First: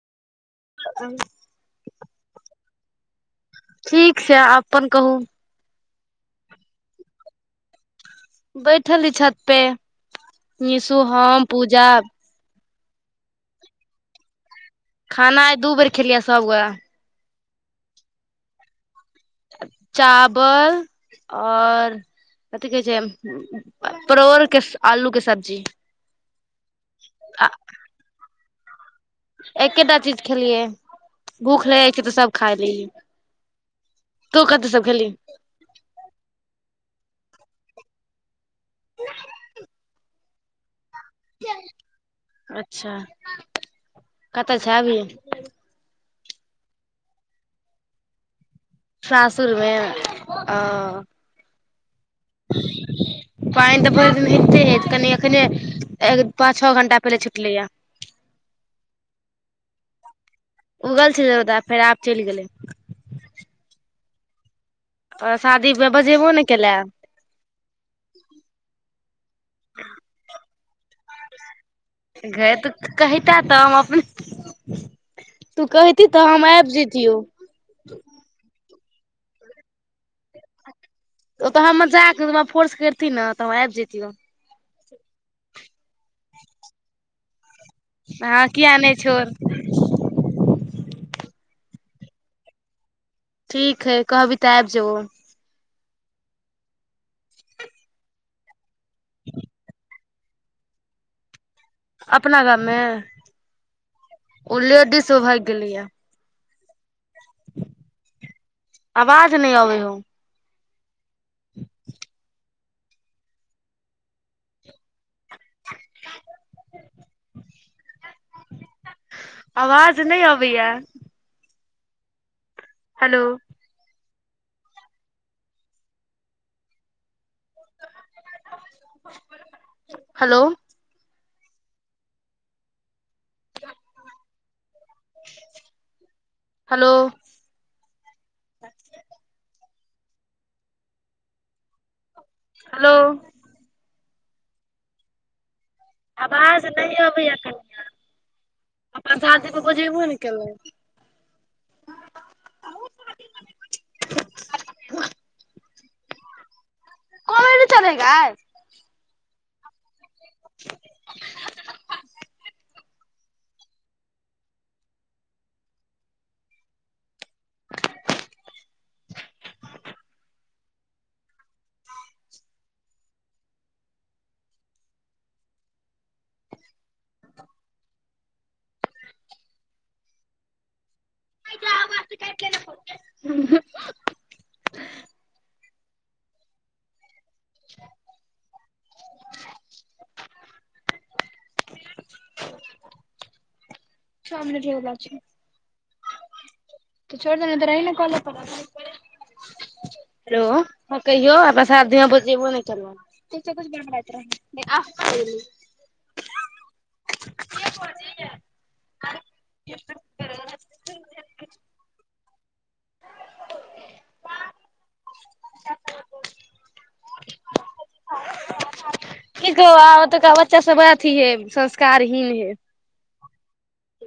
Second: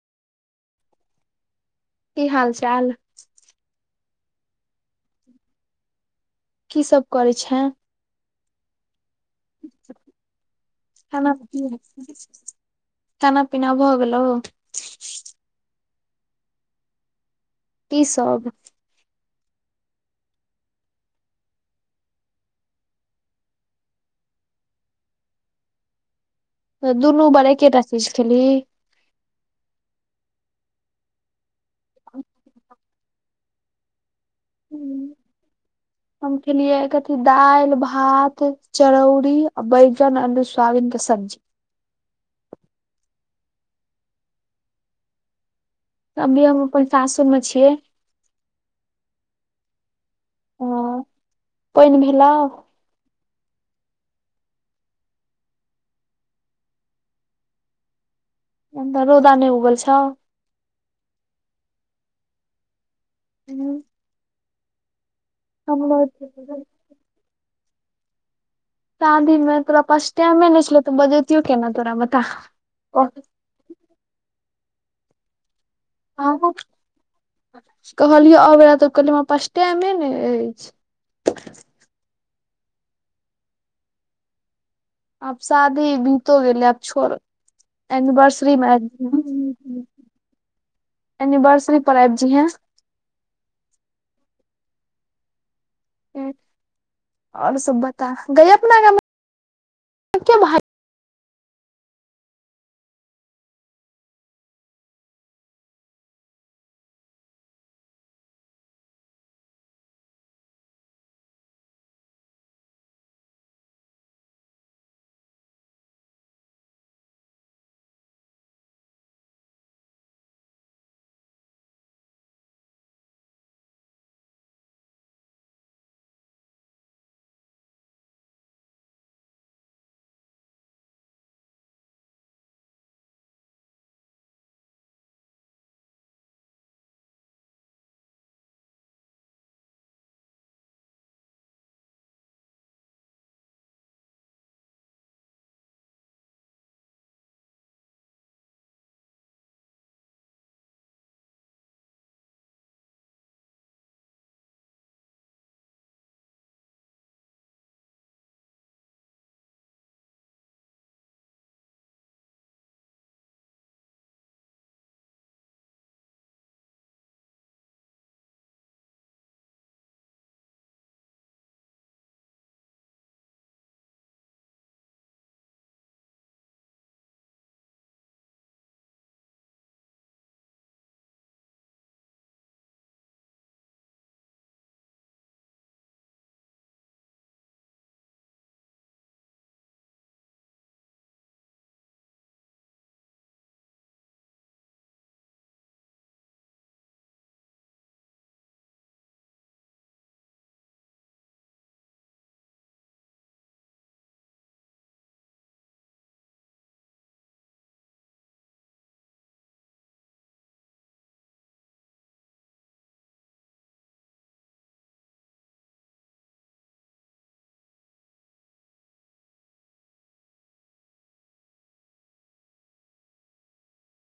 आव। की हाल चाल? ठीक छै आ अपन कहू। की सब करैय छै। बैठली छत पे निशु खाना हम पूजा खाना पीना भऽ गेलो। खाना आइ दू बेर खेलियै सभगोरा कि सब चावल आओर कथि कहै छै, परोर के आलू के सब्जी दुनू बर आ एकेटा चीज खेलही एकेटा चीज खेलियै भूख लेै छ तऽ सब खाय लैलि तू कथी सब खेली हम खेलियै कथी दाईल भात चरौरी आ बैगन अल्लु सोयाबीन के सब्जी अच्छा कतऽ छैए अभी अभी हम अपन सासुर में छियै। सासुरमे अ पानि भेलौ [inaudible] पाईन तऽ भईर दिन होते हे कनि एखने पाँच छओ घं्टा पहिले छुटलैया अ त रौदा नय उगल छउ। उगल छै रौंदा फेर आब चईल गेलै। हूँ आ शादी में बजेबो ने केलए शादीमे तोरा पास टायममे ने छलउ तऽ बजबतियौ केना तोरा बता गै तऽ ओह कहिता तऽ हम अपने तू कहति तऽ हम आइब जेतियौ कहलिय अबाइ तऽ कहलिय हम पास टेमे ने अएछ। ओ तऽ हम मजाक मेंऽहमरा फोर्स करति न तऽ हम आइब जेतियौ। आब शादी बीतो गेलै आब छोड़ हँ एनिवर्सरी मे किया आ नहि छोड़ एनिवर्सरी पर आईब जहिहैं ठीक हई कहबीही तऽ आइब जेबौ। आओर सब बता गय अपना गाँव [inaudible] कै भा [unintelligible] अपना गाम मे ओ लेडीस भाइग गेलैए। आवाज नई अबे हो [inaudible] [inaudible] आवाज नई अबैया हेलो हेलो त [inaudible] हेलो हेलो आबाज नएय अबैया कनियाँ और शादी को बुझेबो ने केलउँ कमेडी चले हैं गाई [inaudible] [inaudible] कनि काईट लै न फोन गे हुं -हुं -हुँ सब मिलहै बला छइ तऽ छोइड़ दही न तऽ रहहि ने कॉलै पर हेलो। हं कहियो अप सात दिन बजेबो नय करबऽ। [unintelligible] बंगराइत रहै छय, गय आ के बजैयै? [unintelligible] की कहू आ ओतुका बच्चा सब बा अथी हय, संस्कारहीन हय।